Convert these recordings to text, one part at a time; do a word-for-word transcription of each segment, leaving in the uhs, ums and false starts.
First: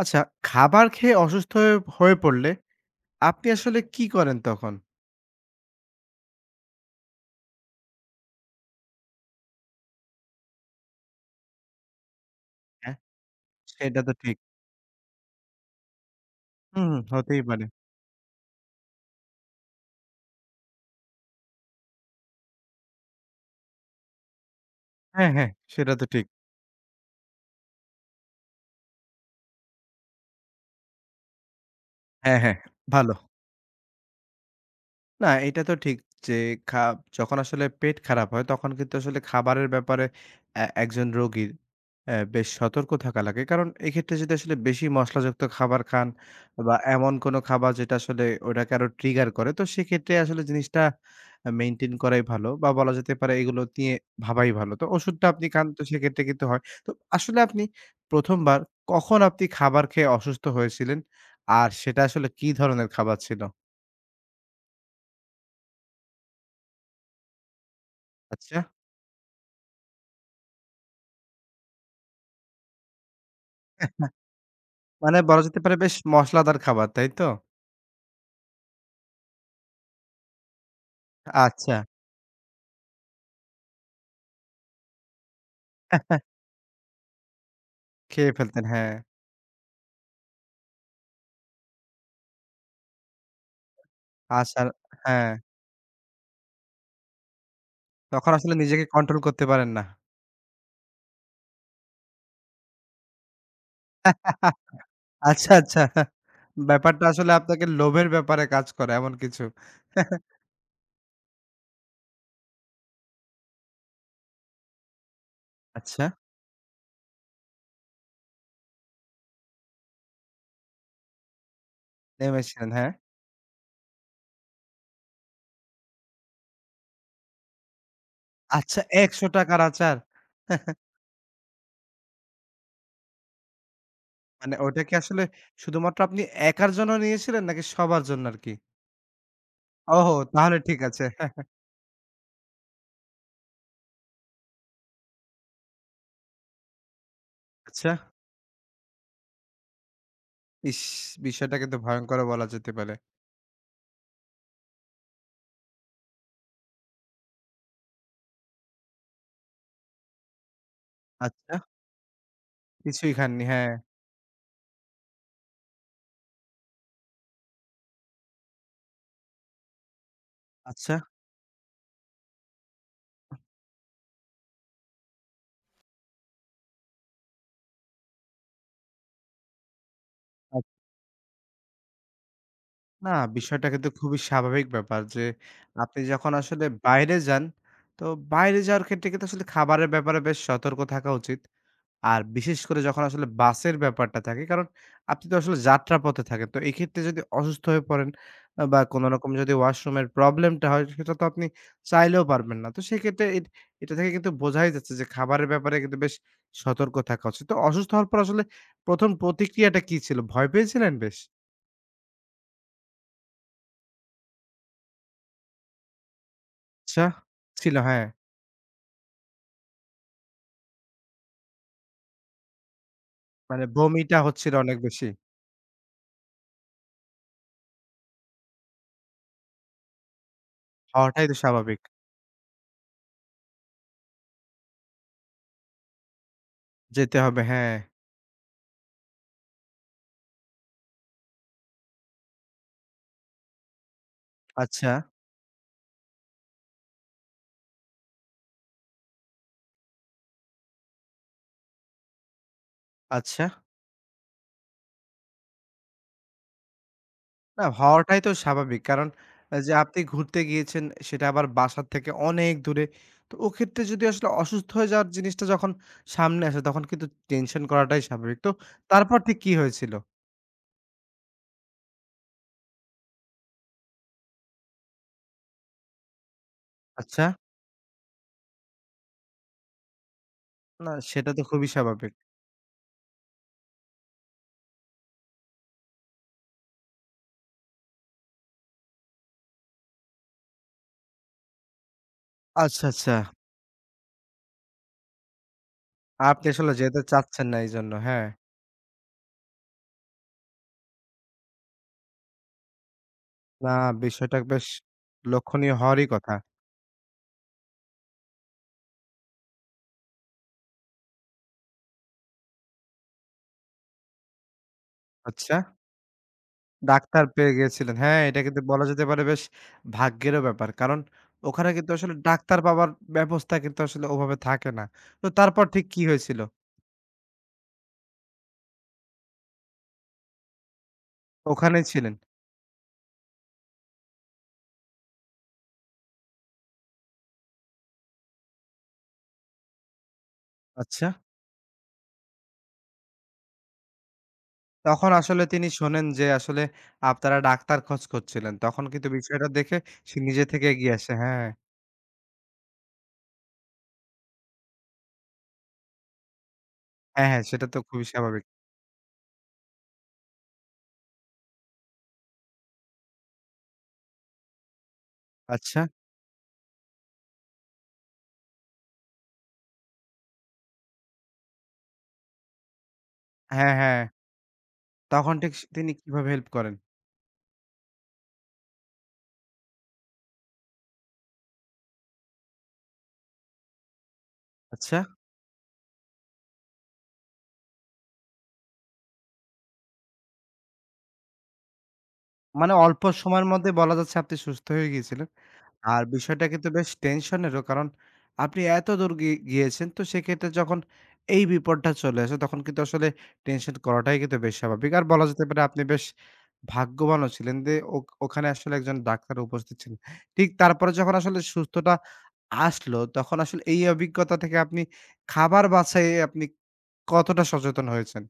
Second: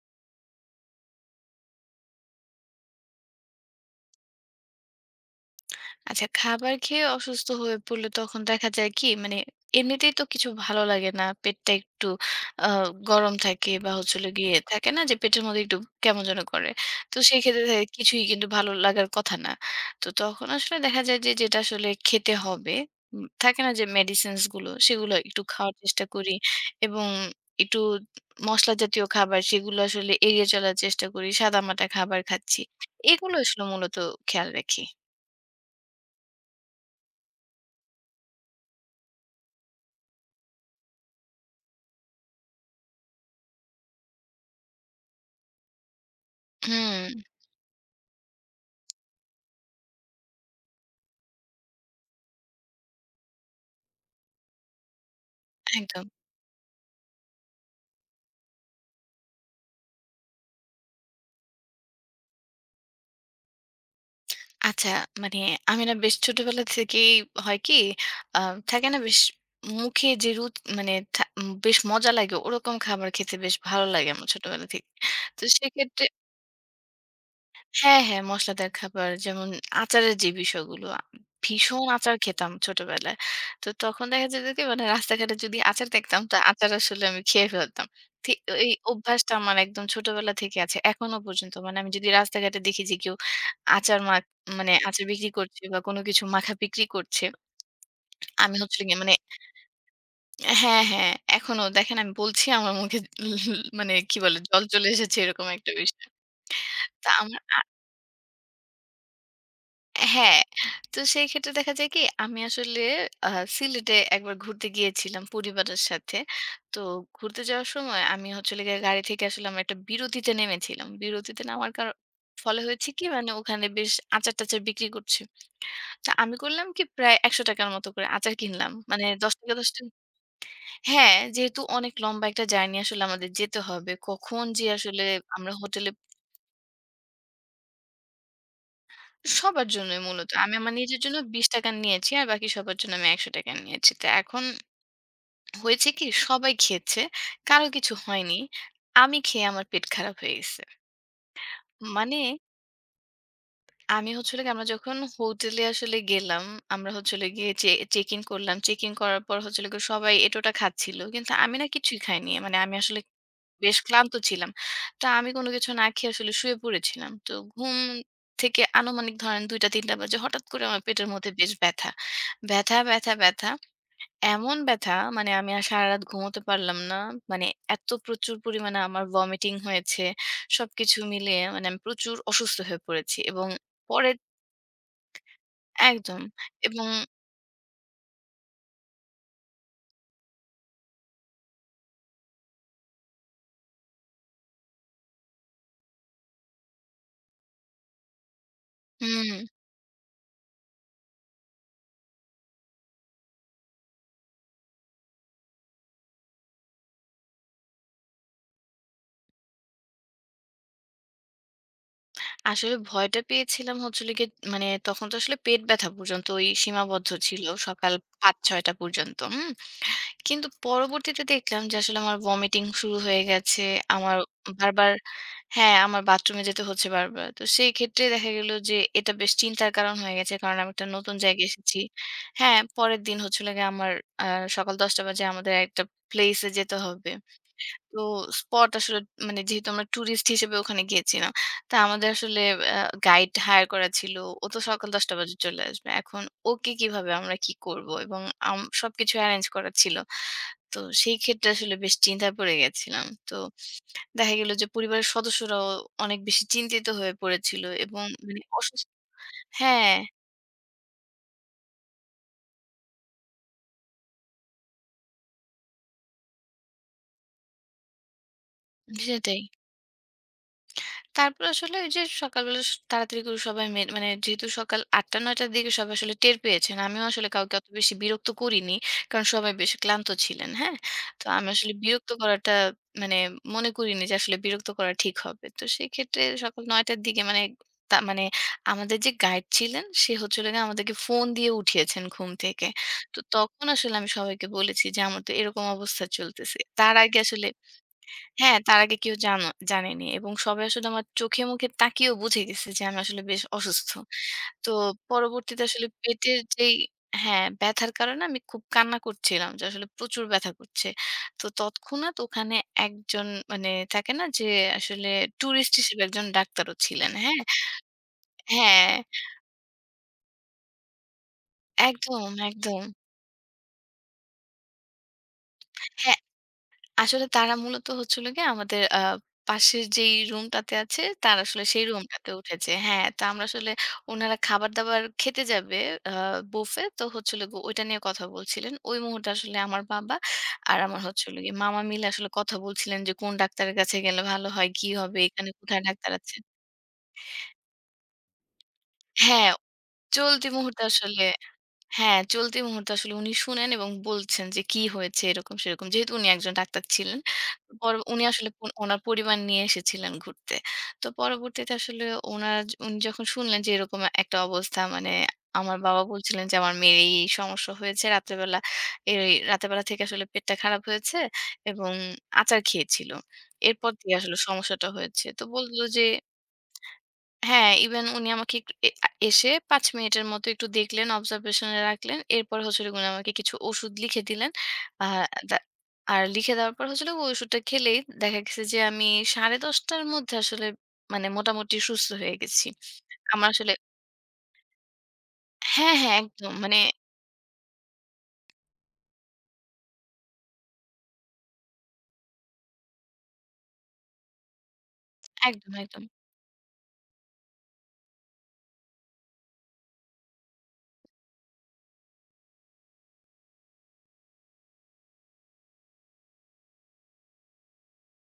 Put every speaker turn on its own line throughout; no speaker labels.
আচ্ছা, খাবার খেয়ে অসুস্থ হয়ে হয়ে পড়লে আপনি আসলে কি করেন তখন?
আচ্ছা, খাবার খেয়ে অসুস্থ হয়ে পড়লে তখন দেখা যায় কি মানে এমনিতেই তো কিছু ভালো লাগে না। পেটটা একটু আ
হ্যাঁ,
গরম থাকে বা
সেটা তো
হচ্ছে হলো
ঠিক।
গিয়ে থাকে না যে পেটের মধ্যে একটু কেমন যেন করে।
হুম, হুম,
তো
হতেই
সেক্ষেত্রে
পারে।
দেখা যায় কিছুই কিন্তু ভালো লাগার কথা না। তো তখন আসলে দেখা যায় যে যেটা আসলে খেতে হবে, উম থাকে না যে মেডিসিনস গুলো সেগুলো
হ্যাঁ,
একটু
হ্যাঁ,
খাওয়ার
সেটা
চেষ্টা
তো ঠিক।
করি এবং একটু মসলা জাতীয় খাবার সেগুলো আসলে এড়িয়ে চলার চেষ্টা করি। সাদামাটা খাবার
হ্যাঁ, হ্যাঁ,
খাচ্ছি।
ভালো।
এগুলো আসলে মূলত খেয়াল রাখি।
না, এটা তো ঠিক যে খা যখন আসলে পেট খারাপ হয় তখন কিন্তু আসলে খাবারের ব্যাপারে এ একজন রোগীর অ্যা বেশ সতর্ক থাকা লাগে। কারণ এক্ষেত্রে যদি আসলে বেশি মসলাযুক্ত খাবার খান বা
হুম।
এমন কোনো খাবার যেটা আসলে ওটাকে আরো ট্রিগার করে তো সেক্ষেত্রে আসলে জিনিসটা আ মেইনটেইন করাই ভালো বা বলা যেতে পারে এগুলো নিয়ে ভাবাই ভালো। তো ওষুধটা আপনি খান তো
একদম।
সেক্ষেত্রে কিন্তু হয়। তো আসলে আপনি প্রথম বার কখন আপনি খাবার খেয়ে অসুস্থ হয়েছিলেন? আর সেটা আসলে কি ধরনের খাবার ছিল?
আচ্ছা মানে আমি না বেশ ছোটবেলা থেকেই হয় কি আ
আচ্ছা।
থাকে না বেশ মুখে যে রুচ মানে থা উম, বেশ মজা লাগে ওরকম খাবার খেতে বেশ ভালো লাগে আমার ছোটবেলা থেকে।
মানে
তো
বলা যেতে পারে বেশ
সেক্ষেত্রে
মসলাদার খাবার, তাই তো?
হ্যাঁ, হ্যাঁ, মসলাদার খাবার যেমন আচারের যে বিষয়গুলো, আ
আচ্ছা।
ভীষণ আচার খেতাম ছোটবেলায়। তো তখন দেখা যেত কি মানে রাস্তাঘাটে যদি আচার দেখতাম তো আচার আসলে আমি খেয়ে ফেলতাম। থি
খেয়ে ফেলতেন,
এই
হ্যাঁ।
অভ্যাসটা আমার একদম ছোটবেলা থেকে আছে। এখনো পর্যন্ত মানে আমি যদি রাস্তাঘাটে দেখি যে কেউ আচার মাখ
আসার
মানে আচার বিক্রি
হ্যাঁ,
করছে বা কোনো কিছু মাখা বিক্রি করছে,
তখন আসলে
আমি হচ্ছে
নিজেকে
গিয়ে মানে
কন্ট্রোল করতে পারেন না।
হ্যাঁ, হ্যাঁ, এখনো দেখেন আমি বলছি আমার মুখে মানে কি বলে জল চলে এসেছে এরকম
আচ্ছা,
একটা
আচ্ছা।
বিষয়।
ব্যাপারটা
তা
আসলে
আমার
আপনাকে লোভের ব্যাপারে কাজ করে এমন কিছু।
হ্যাঁ, তো সেই ক্ষেত্রে দেখা যায় কি আমি আসলে আ সিলেটে একবার ঘুরতে গিয়েছিলাম পরিবারের
আচ্ছা,
সাথে। তো ঘুরতে যাওয়ার সময় আমি হচ্ছে হলো গিয়ে গাড়ি থেকে আসলে আমরা একটা বিরতিতে নেমেছিলাম। বিরতিতে নামার কার ফলে
নেমেছিলেন, হ্যাঁ।
হয়েছে কি মানে ওখানে বেশ আচার-টাচার বিক্রি করছে। তো আমি করলাম কি প্রায় ৳একশো টাকা র মতো করে আচার কিনলাম।
আচ্ছা
মানে
৳একশ র
৳দশ টাকা ৳দশ টাকা
আচার।
হ্যাঁ, যেহেতু অনেক লম্বা একটা জার্নি আসলে আমাদের যেতে হবে। কখন
মানে
যে
ওইটা কি
আসলে
আসলে
আমরা হোটেলে
শুধুমাত্র আপনি একার জন্য নিয়েছিলেন নাকি সবার জন্য আরকি?
সবার জন্যই
ওহো!
মূলত। আমি
তাহলে
আমার
ঠিক
নিজের
আছে।
জন্য ৳বিশ টাকা নিয়েছি। আর বাকি সবার জন্য আমি ৳একশো টাকা নিয়েছি। তো এখন হয়েছে কি সবাই খেয়েছে। কারো
আচ্ছা,
কিছু হয়নি। আমি খেয়ে আমার পেট খারাপ হয়ে গেছে।
ইস! বিষয়টা কিন্তু
মানে
ভয়ংকরও বলা যেতে পারে।
আমি হচ্ছে হলো গিয়ে আমরা যখন হোটেলে আসলে গেলাম, আমরা হচ্ছে হলো গিয়ে চে চেক ইন করলাম। চেক ইন করার পর হচ্ছে হলো গিয়ে সবাই এঁটোটা খাচ্ছিল। কিন্তু
আচ্ছা,
আমি না কিছুই খাইনি। মানে আমি আসলে
কিছুই খাননি, হ্যাঁ।
বেশ ক্লান্ত ছিলাম। তো আমি কোনো কিছু না খেয়ে আসলে শুয়ে পড়েছিলাম। তো ঘুম থেকে আনুমানিক ধরেন ২ঃ০০-৩ঃ তিনটা বাজে হঠাৎ করে আমার
আচ্ছা।
পেটের মধ্যে বেশ ব্যথা। ব্যথা, ব্যথা, ব্যথা। এমন ব্যথা মানে আমি আর সারারাত ঘুমোতে পারলাম না। মানে এত প্রচুর পরিমাণে আমার ভমিটিং হয়েছে।
আব
সবকিছু মিলিয়ে মানে আমি প্রচুর অসুস্থ হয়ে
না
পড়েছি এবং
বিষয়টা কিন্তু
পরের
খুবই স্বাভাবিক ব্যাপার যে, আপনি
একদম।
যখন আসলে
এবং
বাইরে যান, তো বাইরে যাওয়ার ক্ষেত্রে কিন্তু আসলে খাবারের ব্যাপারে বেশ সতর্ক থাকা উচিত। আর বিশেষ করে যখন আসলে বাসের ব্যাপারটা থাকে, কারণ আপনি তো আসলে যাত্রাপথে থাকেন। তো এক্ষেত্রে যদি অসুস্থ হয়ে পড়েন আ বা কোনো রকম
হুম,
যদি ওয়াশরুমের প্রবলেমটা হয়, সেটা তো আপনি চাইলেও পারবেন না। তো সেক্ষেত্রে এট এটা থেকে কিন্তু বোঝাই যাচ্ছে যে, খাবারের ব্যাপারে কিন্তু বেশ সতর্ক থাকা উচিত। তো অসুস্থ হওয়ার পর আসলে প্রথম প্রতিক্রিয়াটা কী ছিল? ভয় পেয়েছিলেন বেশ?
আসলে ভয়টা পেয়েছিলাম হচ্ছে হলো গিয়ে মানে তখন তো আসলে পেট ব্যথা পর্যন্ত ওই
আচ্ছা,
সীমাবদ্ধ ছিল
ছিল
সকাল
হ্যাঁ।
পাঁচ ছয় টা পর্যন্ত। হুম? কিন্তু পরবর্তীতে দেখলাম যে আসলে আমার ভমিটিং শুরু হয়ে গেছে।
মানে
আমার
বমিটা হচ্ছিল অনেক
বারবার
বেশি।
হ্যাঁ, আমার বাথরুমে যেতে হচ্ছে বারবার। তো সেই ক্ষেত্রে দেখা গেল যে এটা বেশ চিন্তার কারণ হয়ে গেছে। কারণ আমি একটা নতুন
হওয়াটাই তো
জায়গায় এসেছি।
স্বাভাবিক।
হ্যাঁ, পরের দিন হচ্ছে হলো গিয়ে আমার আ সকাল দশ টা বাজে আমাদের একটা প্লেস এ যেতে হবে।
যেতে হবে হ্যাঁ।
তো স্পট আসলে মানে যেহেতু আমরা টুরিস্ট হিসেবে ওখানে গিয়েছিলাম। তা আমাদের আসলে আ গাইড হায়ার করা ছিল। ও তো সকাল
আচ্ছা,
১০ঃ০০ বাজে চলে আসবে। এখন ওকে কিভাবে আমরা কি করব? এবং আম সবকিছু এরেঞ্জ করা ছিল। তো সেই ক্ষেত্রে আসলে বেশ চিন্তায় পড়ে গেছিলাম। তো
আচ্ছা।
দেখা গেল যে পরিবারের সদস্যরাও অনেক বেশি চিন্তিত হয়ে পড়েছিল
না
এবং
হওয়াটাই তো
মানে
স্বাভাবিক।
অসুস্থ
কারণ আ যে
হ্যাঁ,
আপনি ঘুরতে গিয়েছেন সেটা আবার বাসার থেকে অনেক দূরে। তো ওক্ষেত্রে যদি আসলে অসুস্থ হয়ে যাওয়ার জিনিসটা যখন সামনে আসে তখন কিন্তু টেনশন করাটাই স্বাভাবিক। তো তারপর ঠিক
সেটাই।
কি হয়েছিল?
তারপর আসলে ওই যে সকালবেলা স তাড়াতাড়ি করে সবাই মে মানে যেহেতু সকাল ৮ঃ০০-৯ঃ নয়টা র দিকে সবাই আসলে টের পেয়েছেন। আমিও
আচ্ছা।
আসলে কাউকে অত বেশি বিরক্ত করিনি। কারণ সবাই বেশ ক্লান্ত ছিলেন, হ্যাঁ?
না
তো
সেটা তো
আমি
খুবই
আসলে বিরক্ত
স্বাভাবিক।
করাটা মানে মনে করিনি যে আসলে বিরক্ত করা ঠিক হবে। তো সেক্ষেত্রে সকাল ৯ঃ০০ র দিকে মানে তা মানে আমাদের যে গাইড ছিলেন সে হচ্ছে হলো গিয়ে আমাদেরকে ফোন দিয়ে উঠিয়েছেন ঘুম থেকে।
আচ্ছা, আচ্ছা।
তো তখন আসলে আমি সবাইকে বলেছি যে আমার তো এরকম অবস্থা
আপনি
চলতেছে।
আসলে
তার
যেতে
আগে আসলে
চাচ্ছেন না এইজন্য। হ্যাঁ।
হ্যাঁ, তার আগে কেউ জানো জানেনি এবং সবাই আসলে আমার চোখে-মুখে তাকিয়েও বুঝে গেছে যে আমি আসলে বেশ
না
অসুস্থ।
বিষয়টা বেশ
তো পরবর্তীতে
লক্ষণীয়
আসলে
হওয়ারই কথা।
পেটের যেই হ্যাঁ, ব্যথার কারণে আমি খুব কান্না করছিলাম যে আসলে প্রচুর ব্যথা করছে। তো তৎক্ষণাৎ ওখানে একজন মানে থাকে না যে আসলে
আচ্ছা।
টুরিস্ট হিসেবে একজন ডাক্তারও ছিলেন,
ডাক্তার
হ্যাঁ?
পেয়ে গিয়েছিলেন। হ্যাঁ, এটা কিন্তু বলা
হ্যাঁ,
যেতে পারে বেশ ভাগ্যেরও ব্যাপার। কারণ ওখানে কিন্তু আসলে
একদম,
ডাক্তার
একদম।
পাবার ব্যবস্থা কিন্তু আসলে ওভাবে থাকে না। তো তারপর ঠিক কি
হ্যাঁ।
হয়েছিল?
আসলে তারা মূলত হচ্ছে হলো গিয়ে আমাদের আ পাশের যেই রুমটাতে আছে, তার আসলে
ওখানেই
সেই
ছিলেন।
রুমটাতে উঠেছে। হ্যাঁ, তো আমরা আসলে উনারা খাবার-দাবার খেতে যাবে আ বুফে। তো হচ্ছে হলো গিয়ে ওইটা নিয়ে কথা বলছিলেন। ওই মুহূর্তে আসলে আমার বাবা আর আমার
আচ্ছা।
হচ্ছে হলো গিয়ে মামা মিলে আসলে কথা বলছিলেন যে, কোন ডাক্তারের কাছে গেলে ভালো হয়? কি
তখন
হবে?
আসলে
এখানে
তিনি
কোথায়
শোনেন
ডাক্তার
যে
আছে?
আসলে আপনারা ডাক্তার খোঁজ করছিলেন। তখন কিন্তু বিষয়টা
হ্যাঁ,
দেখে সে নিজে
চলতি
থেকে
মুহূর্তে
এগিয়ে আসে।
আসলে
হ্যাঁ,
হ্যাঁ, চলতি মুহূর্তে আসলে উনি শুনেন এবং বলছেন যে কি হয়েছে এরকম সেরকম। যেহেতু উনি একজন ডাক্তার ছিলেন।
হ্যাঁ, হ্যাঁ, সেটা তো
পর
খুবই
উনি
স্বাভাবিক।
আসলে পন উনার পরিবার নিয়ে এসেছিলেন ঘুরতে। তো পরবর্তীতে আসলে উনার উনি যখন শুনলেন যে এরকম একটা অবস্থা মানে আমার
আচ্ছা।
বাবা বলছিলেন যে আমার মেয়ের এই, এই সমস্যা হয়েছে রাতের বেলা এই রাতের বেলা থেকে আসলে পেটটা খারাপ হয়েছে এবং আচার খেয়েছিল।
হ্যাঁ,
এরপর
হ্যাঁ।
দিয়ে আসলে সমস্যাটা হয়েছে।
তখন
তো
ঠিক স
বলল
তিনি
যে
কিভাবে হেল্প করেন?
হ্যাঁ, ইভেন উনি আমাকে একটু এ আ এসে পাঁচ মিনিটের মতো একটু দেখলেন, অবজারভেশন এ রাখলেন। এরপর হচ্ছে হলো উনি আমাকে কিছু ওষুধ লিখে দিলেন।
আচ্ছা।
আ দা আর লিখে দেওয়ার পর হচ্ছে হলো ওই ওষুধটা খেলেই দেখা গেছে যে আমি দশটা ত্রিশ টার মধ্যে আসলে মানে মোটামুটি সুস্থ হয়ে গেছি।
মানে অল্প সময়ের
আমার
মধ্যে
আসলে
বলা যাচ্ছে আপনি সুস্থ হয়ে গিয়েছিলেন?
হ্যাঁ,
আর
হ্যাঁ
বিষয়টা
একদম।
কিন্তু
মানে
বেশ টেনশনেরও। কারণ আপনি এত দূর গি গিয়েছেন। তো সেক্ষেত্রে যখন এই বিপদটা চলে আসে তখন কিন্তু আসলে টেনশন করাটাই কিন্তু বেশ স্বাভাবিক। আর বলা যেতে পারে
একদম,
আপনি
একদম।
বেশ ভাগ্যবানও ছিলেন যে ওক ওখানে আসলে একজন ডাক্তার উপস্থিত ছিলেন। ঠিক তারপরে যখন আসলে সুস্থতা আসলো তখন আসলে এই অভিজ্ঞতা থেকে আপনি খাবার বাছাইয়ে আপনি কতটা সচেতন হয়েছেন?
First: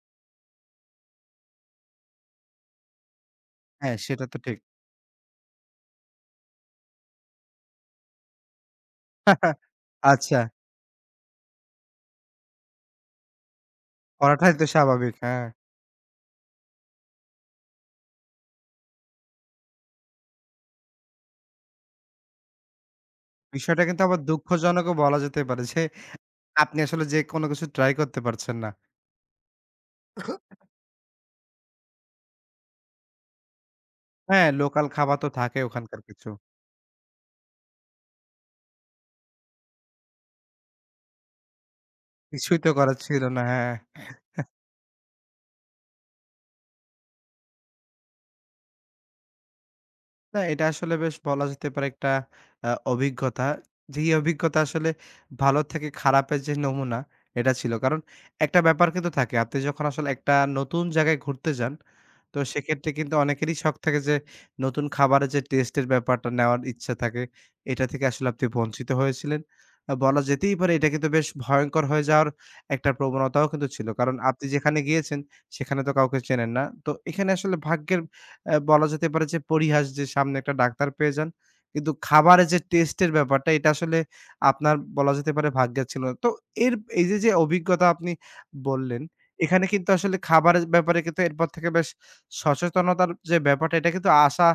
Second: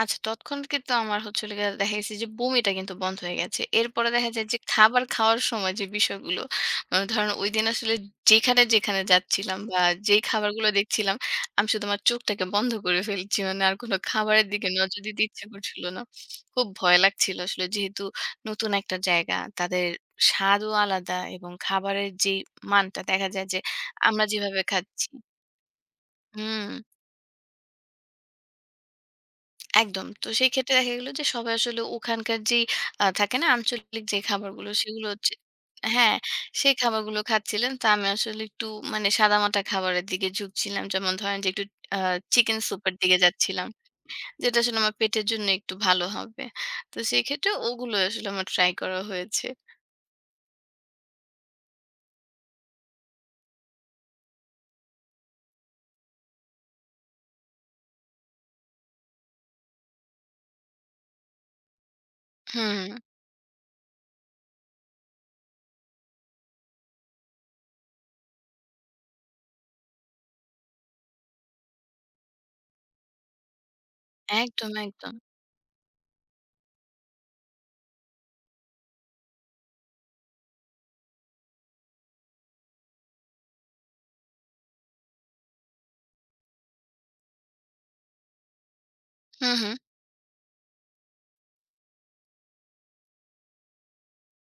আচ্ছা তৎক্ষণাৎ কিন্তু আমার হচ্ছে হলো গিয়ে দেখা গেছে যে বমিটা কিন্তু বন্ধ হয়ে গেছে।
হ্যাঁ,
এরপরে
সেটা
দেখা
তো
যায় যে
ঠিক।
খাবার খাওয়ার সময় যে বিষয়গুলো আ ধরেন ঐদিন আসলে যেখানে, যেখানে যাচ্ছিলাম বা যেই
আচ্ছা,
খাবারগুলো দেখছিলাম আমি শুধু আমার চোখটাকে বন্ধ করে ফেলছি। মানে আর কোনো খাবারের
করাটাই তো
দিকে নজর
স্বাভাবিক।
দিতে ইচ্ছে
হ্যাঁ,
করছিল না। খুব ভয় লাগছিল আসলে যেহেতু নতুন একটা জায়গা তাদের স্বাদও আলাদা এবং খাবারের যেই মানটা দেখা যায় যে
বিষয়টা কিন্তু আবার
আমরা যেভাবে
দুঃখজনকও
খাচ্ছি
বলা যেতে পারে যে
হুম।
আপনি আসলে যেকোনো কিছু ট্রাই করতে পারছেন না।
একদম। তো সেই ক্ষেত্রে দেখা গেল যে সবাই আসলে ওখানকার যেই আ থাকে না আঞ্চলিক যে
হ্যাঁ,
খাবারগুলো
লোকাল
সেগুলো
খাবার তো
হচ্ছে
থাকে ওখানকার
হ্যাঁ,
কিছু।
সেই খাবারগুলো খাচ্ছিলেন। তো আমি আসলে একটু মানে সাদামাটা খাবারের দিকে ঝুঁকছিলাম। যেমন ধরেন যে একটু আ চিকেন
কিছুই তো
স্যুপের
করার
দিকে
ছিল না।
যাচ্ছিলাম।
হ্যাঁ।
যেটা আসলে আমার পেটের জন্য একটু ভালো হবে। তো সেই ক্ষেত্রে ওগুলো আসলে আমার ট্রাই করা হয়েছে।
না, এটা আসলে বেশ বলা যেতে পারে একটা আ অভিজ্ঞতা। যেই অভিজ্ঞতা আসলে ভালো থেকে খারাপের যে নমুনা, এটা ছিল। কারণ একটা ব্যাপার কিন্তু থাকে। আপনি যখন আসলে একটা নতুন জায়গায় ঘুরতে যান, তো
হুম,
সেক্ষেত্রে কিন্তু অনেকেরই শখ থাকে যে নতুন খাবারের যে টেস্টের ব্যাপারটা নেওয়ার ইচ্ছা থাকে, এটা থেকে আসলে আপনি বঞ্চিত হয়েছিলেন। আ বলা যেতেই পারে এটা কিন্তু বেশ ভয়ংকর হয়ে যাওয়ার একটা প্রবণতাও কিন্তু ছিল। কারণ আপনি
একদম,
যেখানে
একদম।
গিয়েছেন, সেখানে তো কাউকে চেনেন না। তো এখানে আসলে ভাগ্যের অ্যা বলা যেতে পারে যে পরিহাস যে সামনে একটা ডাক্তার পেয়ে যান। কিন্তু খাবারের যে টেস্টের ব্যাপারটা এটা আসলে আপনার বলা যেতে পারে ভাগ্যে ছিল না। তো এর এই যে, যে অভিজ্ঞতা আপনি বললেন,
হুম,
এখানে
হুম।
কিন্তু আসলে খাবারের ব্যাপারে কিন্তু এরপর থেকে বেশ সচেতনতার যে ব্যাপারটা এটা কিন্তু আসা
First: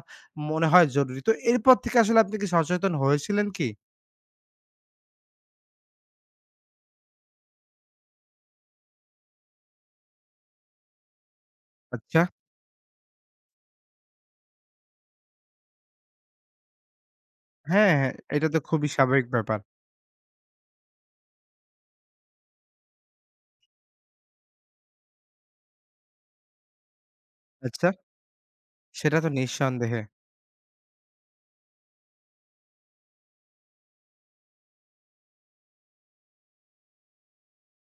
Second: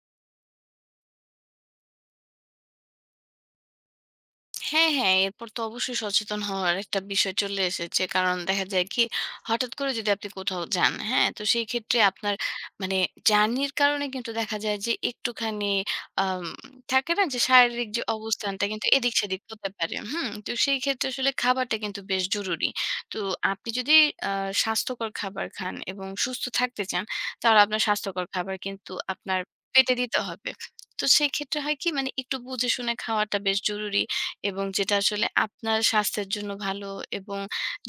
মনে হয় জরুরি। তো এরপর থেকে আসলে আপনি কি সচেতন হয়েছিলেন কি?
হ্যাঁ, হ্যাঁ। এরপর তো অবশ্যই সচেতন হওয়ার একটা বিষয় চলে এসেছে। কারণ দেখা যায় কি হঠাৎ করে যদি আপনি কোথাও যান, হ্যাঁ? তো সেই ক্ষেত্রে
আচ্ছা।
আপনার মানে জার্নির কারণে কিন্তু দেখা যায় যে একটুখানি আম থাকে না যে শারীরিক
হ্যাঁ,
যে
হ্যাঁ, এটা তো
অবস্থানটা কিন্তু
খুবই স্বাভাবিক
এদিক-সেদিক
ব্যাপার।
হতে পারে। হুম? তো সেই ক্ষেত্রে আসলে খাবারটা কিন্তু বেশ জরুরি। তো আপনি যদি আ স্বাস্থ্যকর খাবার খান এবং সুস্থ থাকতে চান, তাহলে আপনার
আচ্ছা।
স্বাস্থ্যকর খাবার কিন্তু
সেটা তো
আপনার পেটে
নিঃসন্দেহে।
দিতে হবে। তো সেক্ষেত্রে হয় কি মানে একটু বুঝে শুনে খাওয়াটা বেশ জরুরি। এবং যেটা আসলে আপনার স্বাস্থ্যের জন্য ভালো এবং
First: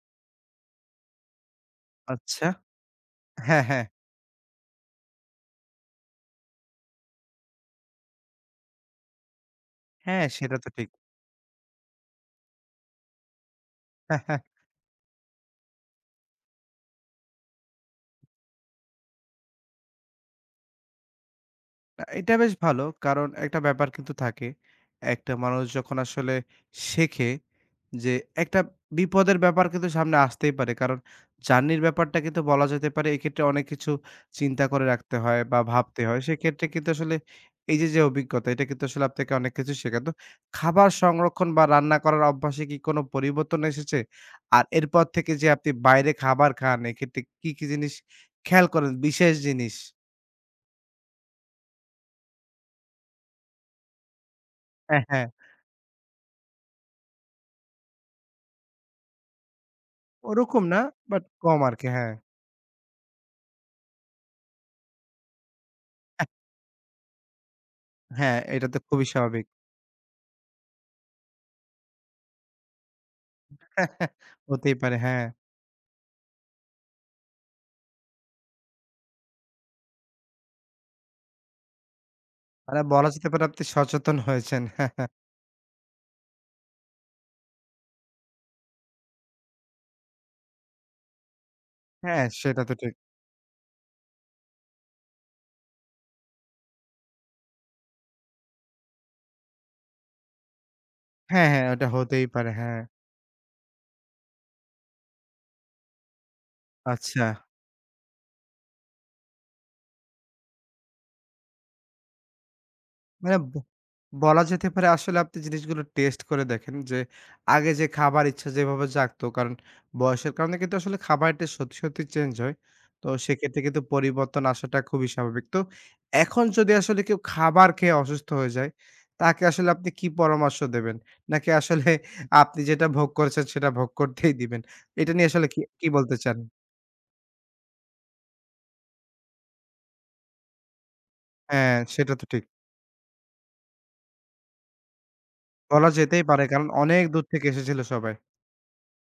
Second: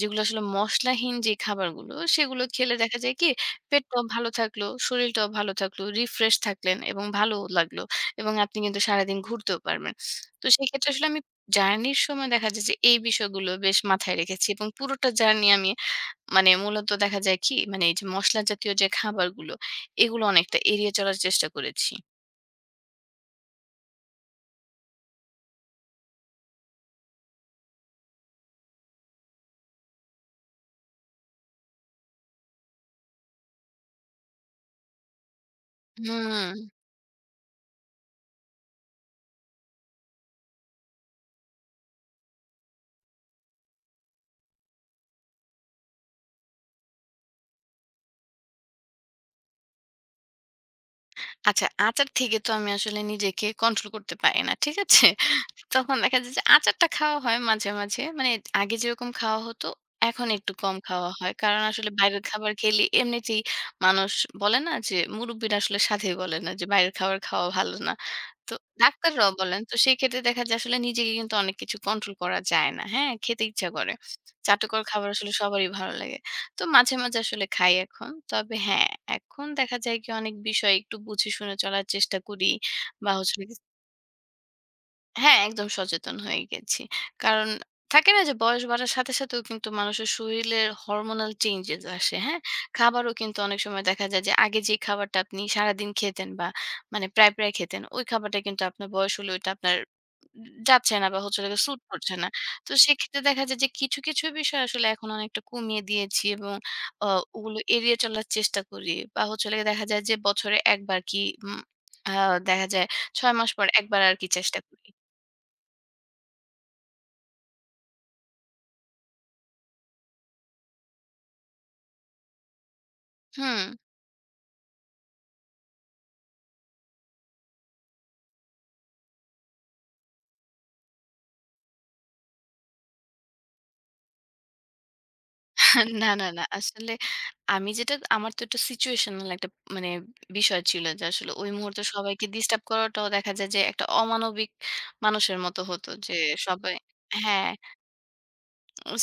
যেগুলো আসলে মসলাহীন যে খাবারগুলো, সেগুলো
আচ্ছা।
খেলে দেখা যায় কি
হ্যাঁ, হ্যাঁ।
পেটটাও ভালো থাকলো, শরীরটাও ভালো থাকলো, রিফ্রেশ থাকলেন এবং ভালোও লাগলো এবং আপনি কিন্তু সারাদিন ঘুরতেও পারবেন।
হ্যাঁ,
তো
সেটা তো ঠিক।
সেক্ষেত্রে আসলে আমি জার্নির সময় দেখা যায় যে এই বিষয়গুলো বেশ মাথায় রেখেছি এবং পুরোটা জার্নি আমি মানে মূলত দেখা যায় কি মানে এই যে মসলা জাতীয় যে খাবারগুলো, এগুলো অনেকটা এড়িয়ে চলার চেষ্টা করেছি।
না, এটা বেশ ভালো। কারণ একটা ব্যাপার কিন্তু থাকে। একটা মানুষ যখন আসলে শেখে যে একটা বিপদের ব্যাপার কিন্তু সামনে আসতেই পারে। কারণ জার্নির ব্যাপারটা কিন্তু বলা যেতে পারে এক্ষেত্রে অনেক কিছু চিন্তা করে রাখতে হয় বা ভাবতে হয়। সেক্ষেত্রে
হুম।
কিন্তু আসলে এই যে, যে অভিজ্ঞতা এটা কিন্তু আসলে আপনাকে অনেক কিছু শেখাতো। খাবার সংরক্ষণ বা রান্না করার অভ্যাসে কি কোনো পরিবর্তন এসেছে? আর এরপর থেকে যে আপনি বাইরে খাবার খান এক্ষেত্রে কি, কি জিনিস খেয়াল করেন? বিশেষ জিনিস?
আচ্ছা, আচার থেকে তো আমি আসলে নিজেকে কন্ট্রোল করতে পারি না। ঠিক আছে?
হ্যাঁ
তখন দেখা যায় যে আচারটা খাওয়া হয় মাঝে, মাঝে। মানে আগে যেরকম খাওয়া হতো, এখন একটু
ওরকম
কম
না,
খাওয়া
বাট
হয়। কারণ
কম আরকি।
আসলে
হ্যাঁ,
বাইরের খাবার খেলে এমনিতেই মানুষ বলে না যে মুরুব্বিরা আসলে সাধে বলে না যে বাইরের খাবার খাওয়া ভালো না।
হ্যাঁ,
তো
এটা তো খুবই
ডাক্তাররাও
স্বাভাবিক।
বলেন। তো সেই ক্ষেত্রে দেখা যায় আসলে নিজেকে কিন্তু অনেক কিছু কন্ট্রোল করা যায় না। হ্যাঁ? খেতে ইচ্ছা করে।
হতেই
চাটুকর
পারে,
খাবার
হ্যাঁ।
আসলে সবারই ভালো লাগে। তো মাঝে, মাঝে আসলে খাই এখন। তবে হ্যাঁ, এখন দেখা যায় কি অনেক বিষয় একটু বুঝে শুনে চলার চেষ্টা করি
মানে বলা
বা
যেতে
হচ্ছে
পারে আপনি সচেতন হয়েছেন।
হ্যাঁ, একদম সচেতন হয়ে গেছি। কারণ থাকে না যে বয়স বাড়ার সাথে, সাথেও কিন্তু মানুষের শরীরের হরমোনাল চেঞ্জেস আসে,
হ্যাঁ,
হ্যাঁ?
সেটা তো ঠিক।
খাবারও কিন্তু অনেক সময় দেখা যায় যে আগে যে খাবারটা আপনি সারাদিন খেতেন বা মানে প্রায়, প্রায় খেতেন, ওই খাবারটা কিন্তু আপনার বয়স হলে ওইটা আপনার যাচ্ছে না বা হচ্ছে হলো
হ্যাঁ,
গিয়ে
হ্যাঁ,
স্যুট
ওটা
করছে
হতেই
না।
পারে।
তো
হ্যাঁ,
সেক্ষেত্রে দেখা যায় যে কিছু, কিছু বিষয় আসলে এখন অনেকটা কমিয়ে দিয়েছি এবং অ
আচ্ছা।
ওগুলো এড়িয়ে চলার চেষ্টা করি। বা হচ্ছে হলো গিয়ে দেখা যায় যে বছরে এক বার কি উম আ দেখা যায় ছয়
মানে
মাস
ব
পর এক বার আরকি
বলা
চেষ্টা
যেতে
করি।
পারে আসলে আপনি জিনিসগুলো টেস্ট করে দেখেন যে, আগে যে খাবার ইচ্ছা যেভাবে জাগতো কারণ বয়সের কারণে কিন্তু আসলে খাবারের টেস্ট সত্যি, সত্যি চেঞ্জ হয়। তো সেক্ষেত্রে
হুম।
কিন্তু পরিবর্তন আসাটা খুবই স্বাভাবিক। তো এখন যদি আসলে কেউ খাবার খেয়ে অসুস্থ হয়ে যায়, তাকে আসলে আপনি কি পরামর্শ দেবেন? নাকি আসলে আপনি যেটা ভোগ করেছেন সেটা ভোগ করতেই দিবেন? এটা নিয়ে আসলে কি, কি
না,
বলতে
না,
চান?
না। আসলে আমি যেটা আমার তো একটা সিচুয়েশনাল একটা মানে বিষয় ছিল যে আসলে ওই
হ্যাঁ,
মুহূর্তে
সেটা তো
সবাইকে
ঠিক।
ডিস্টার্ব করাটাও দেখা যায় যে একটা অমানবিক মানুষের মতো হতো
বলা
যে
যেতেই পারে কারণ
সবাই
অনেক দূর থেকে
হ্যাঁ।
এসেছিল সবাই।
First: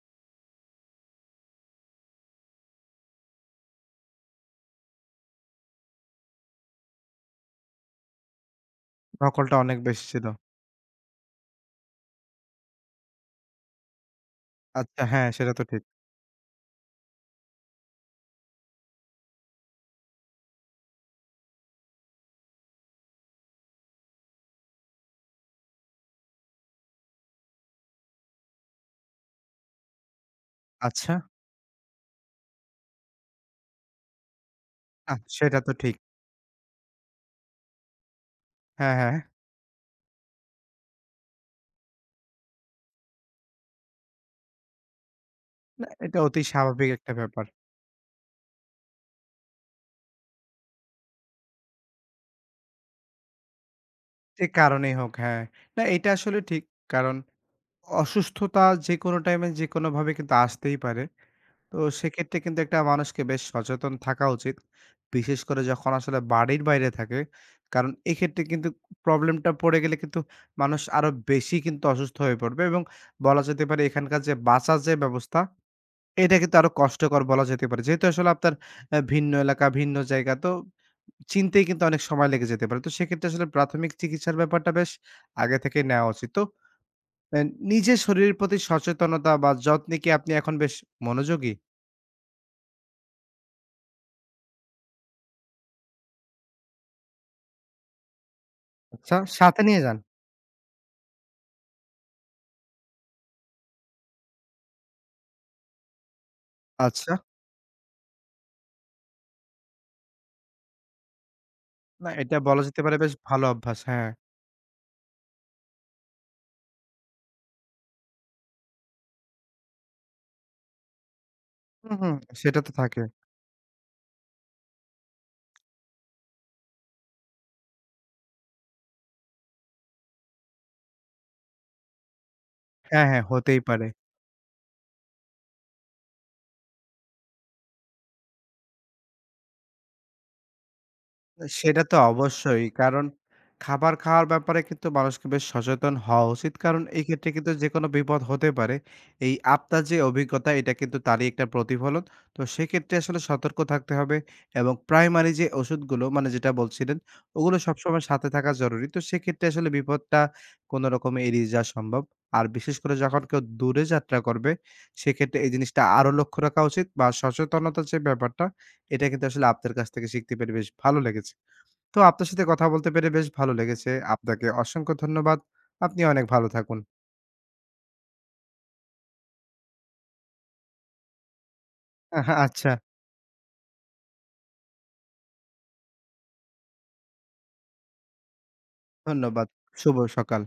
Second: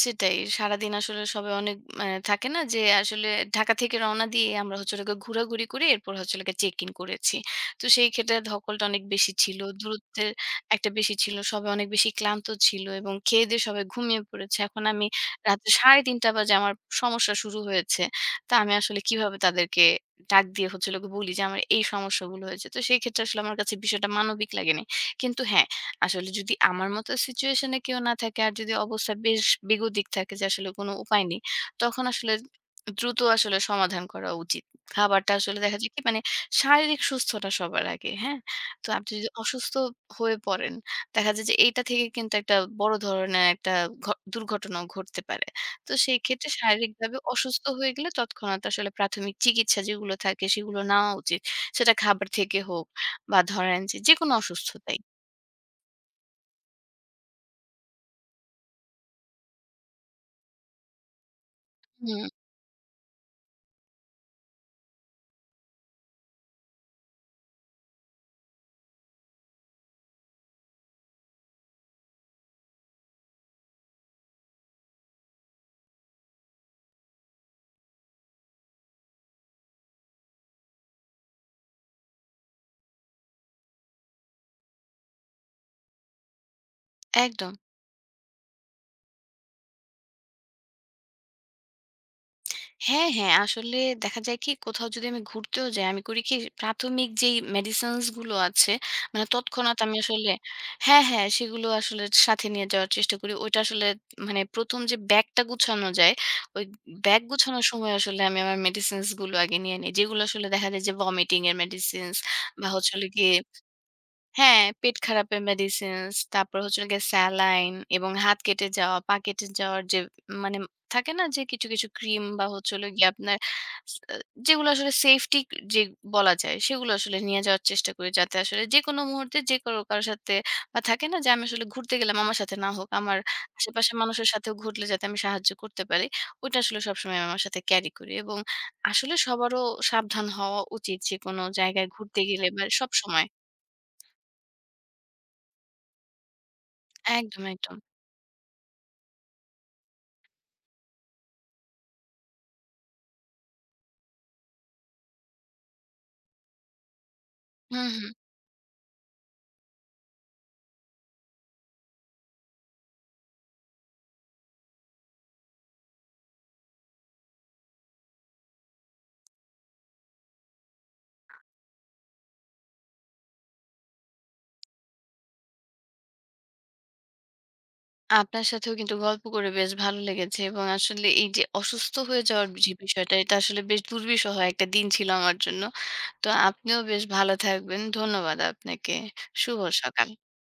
সেটাই। সারাদিন আসলে সবাই অনেক মানে থাকে না যে আসলে ঢাকা থেকে রওনা দিয়ে আমরা হচ্ছে হলো গিয়ে ঘোরাঘুরি করে এরপর হচ্ছে হলো গিয়ে চেক ইন করেছি। তো সেই ক্ষেত্রে ধকলটা অনেক বেশি
নকলটা
ছিল।
অনেক বেশি ছিল।
দূরত্বের একটা বেশি ছিল। সবাই অনেক বেশি ক্লান্ত ছিল এবং খেয়ে-দেয়ে সবাই ঘুমিয়ে পড়েছে। এখন
আচ্ছা
আমি
হ্যাঁ, সেটা তো
রাতে
ঠিক।
সাড়ে তিনটা বাজে আমার সমস্যা শুরু হয়েছে। তা আমি আসলে কিভাবে তাদেরকে ডাক দিয়ে হচ্ছে হলো গিয়ে বলি যে আমার এই সমস্যাগুলো হয়েছে। তো সেই ক্ষেত্রে আসলে আমার কাছে বিষয়টা মানবিক লাগেনি। কিন্তু হ্যাঁ আসলে যদি আমার মতো সিচুয়েশনে কেউ না থাকে আর যদি অবস্থা বেশ বেগতিক থাকে যে আসলে কোনো
আচ্ছা,
উপায় নেই, তখন আসলে দ্রুত আসলে সমাধান করা উচিত।
আহ
খাবারটা আসলে
সেটা তো
দেখা যায়
ঠিক।
কি মানে শারীরিক সুস্থতা সবার আগে, হ্যাঁ? তো
হ্যাঁ,
আপনি
হ্যাঁ।
যদি অসুস্থ হয়ে পড়েন, দেখা যায় যে এইটা থেকে কিন্তু একটা বড় ধরনের একটা ঘ দুর্ঘটনাও ঘটতে পারে।
না
তো সেই
এটা অতি
ক্ষেত্রে
স্বাভাবিক একটা
শারীরিকভাবে
ব্যাপার।
অসুস্থ হয়ে গেলে তৎক্ষণাৎ আসলে প্রাথমিক চিকিৎসা যেগুলো থাকে সেগুলো নেওয়া উচিত। সেটা খাবার থেকে হোক বা ধরেন যে যেকোনো
যে কারণেই
অসুস্থতাই।
হোক, হ্যাঁ। না এটা আসলে ঠিক। কারণ অসুস্থতা যেকোনো টাইমে যেকোনোভাবে কিন্তু আসতেই পারে। তো
হুম।
সেক্ষেত্রে কিন্তু একটা মানুষকে বেশ সচেতন থাকা উচিত। বিশেষ করে যখন আসলে বাড়ির বাইরে থাকে। কারণ এক্ষেত্রে কিন্তু প্রবলেমটা পড়ে গেলে কিন্তু মানুষ আরো বেশি কিন্তু অসুস্থ হয়ে পড়বে এবং বলা যেতে পারে এখানকার যে বাঁচার যে ব্যবস্থা এটা কিন্তু আরো কষ্টকর বলা যেতে পারে। যেহেতু আসলে আপনার অ্যা ভিন্ন এলাকা, ভিন্ন জায়গা তো চিনতেই কিন্তু অনেক সময় লেগে যেতে পারে। তো সেক্ষেত্রে আসলে প্রাথমিক চিকিৎসার ব্যাপারটা বেশ আগে থেকেই নেওয়া উচিত। তো অ্যা
একদম।
নিজের শরীরের প্রতি সচেতনতা বা যত্নে কি আপনি এখন বেশ মনোযোগী?
হ্যাঁ, হ্যাঁ, আসলে দেখা যায় কি কোথাও যদি আমি ঘুরতেও যাই, আমি করি কি প্রাথমিক যেই মেডিসিনস গুলো আছে,
আচ্ছা,
মানে
সাথে
তৎক্ষণাৎ
নিয়ে
আমি
যান।
আসলে হ্যাঁ, হ্যাঁ, সেগুলো আসলে সাথে নিয়ে যাওয়ার চেষ্টা করি। ওইটা আসলে মানে ১ম যে ব্যাগটা গুছানো যায়, ওই
আচ্ছা।
ব্যাগ গুছানোর সময় আসলে আমি আমার মেডিসিনস গুলো আগে নিয়ে নিই। যেগুলো আসলে দেখা যায় যে ভমিটিং এর
না
মেডিসিনস
এটা বলা
বা
যেতে
হচ্ছে
পারে
হলো
বেশ
গিয়ে
ভালো অভ্যাস। হ্যাঁ।
হ্যাঁ, পেট খারাপের মেডিসিনস, তারপর হচ্ছে হলো গিয়ে স্যালাইন এবং হাত কেটে যাওয়া, পা কেটে যাওয়ার যে মানে থাকে না যে কিছু, কিছু
হুম, হুম।
ক্রিম বা
সেটা
হচ্ছে
তো
হলো
থাকে।
গিয়ে আপনার স আ যেগুলো আসলে সেফটি যে বলা যায় সেগুলো আসলে নিয়ে যাওয়ার চেষ্টা করি। যাতে আসলে যেকোনো মুহূর্তে যে কারো কারো সাথে বা থাকে না যে আমি আসলে ঘুরতে গেলাম আমার সাথে না হোক,
হ্যাঁ,
আমার
হ্যাঁ হতেই পারে।
আশেপাশের মানুষের সাথেও ঘটলে যাতে আমি সাহায্য করতে পারি, ওইটা আসলে সবসময় আমি আমার সাথে ক্যারি করি। এবং আসলে সবারও সাবধান হওয়া উচিত যেকোনো
সেটা
জায়গায়
তো
ঘুরতে গেলে বা
অবশ্যই। কারণ
সবসময়।
খাবার খাওয়ার ব্যাপারে কিন্তু মানুষকে বেশ সচেতন হওয়া উচিত। কারণ এই ক্ষেত্রে
একদম,
কিন্তু
একদম।
যেকোনো বিপদ হতে পারে। এই আপনার যে অভিজ্ঞতা এটা কিন্তু তারই একটা প্রতিফলন। তো সেক্ষেত্রে আসলে সতর্ক থাকতে হবে এবং প্রাইমারি যে ওষুধগুলো মানে যেটা বলছিলেন ওগুলো
হুম,
সবসময়
হুম।
সাথে থাকা জরুরি। তো সেক্ষেত্রে আসলে বিপদটা কোনো রকমে এড়িয়ে যাওয়া সম্ভব। আর বিশেষ করে যখন কেউ দূরে যাত্রা করবে সেক্ষেত্রে এই জিনিসটা আরো লক্ষ্য রাখা উচিত বা সচেতনতার যে ব্যাপারটা এটা কিন্তু আসলে আপনার কাছ থেকে শিখতে পেরে বেশ ভালো লেগেছে। তো আপনার সাথে কথা বলতে পেরে বেশ ভালো লেগেছে। আপনাকে অসংখ্য ধন্যবাদ। আপনি অনেক ভালো থাকুন।
আপনার সাথেও কিন্তু গল্প করে বেশ ভালো লেগেছে এবং আসলে এই যে অসুস্থ হয়ে যাওয়ার যে
আচ্ছা,
বিষয়টা এটা আসলে বেশ দুর্বিষহ একটা দিন ছিল আমার জন্য। তো আপনিও বেশ ভালো থাকবেন। ধন্যবাদ আপনাকে।
ধন্যবাদ।
শুভ
শুভ
সকাল।
সকাল।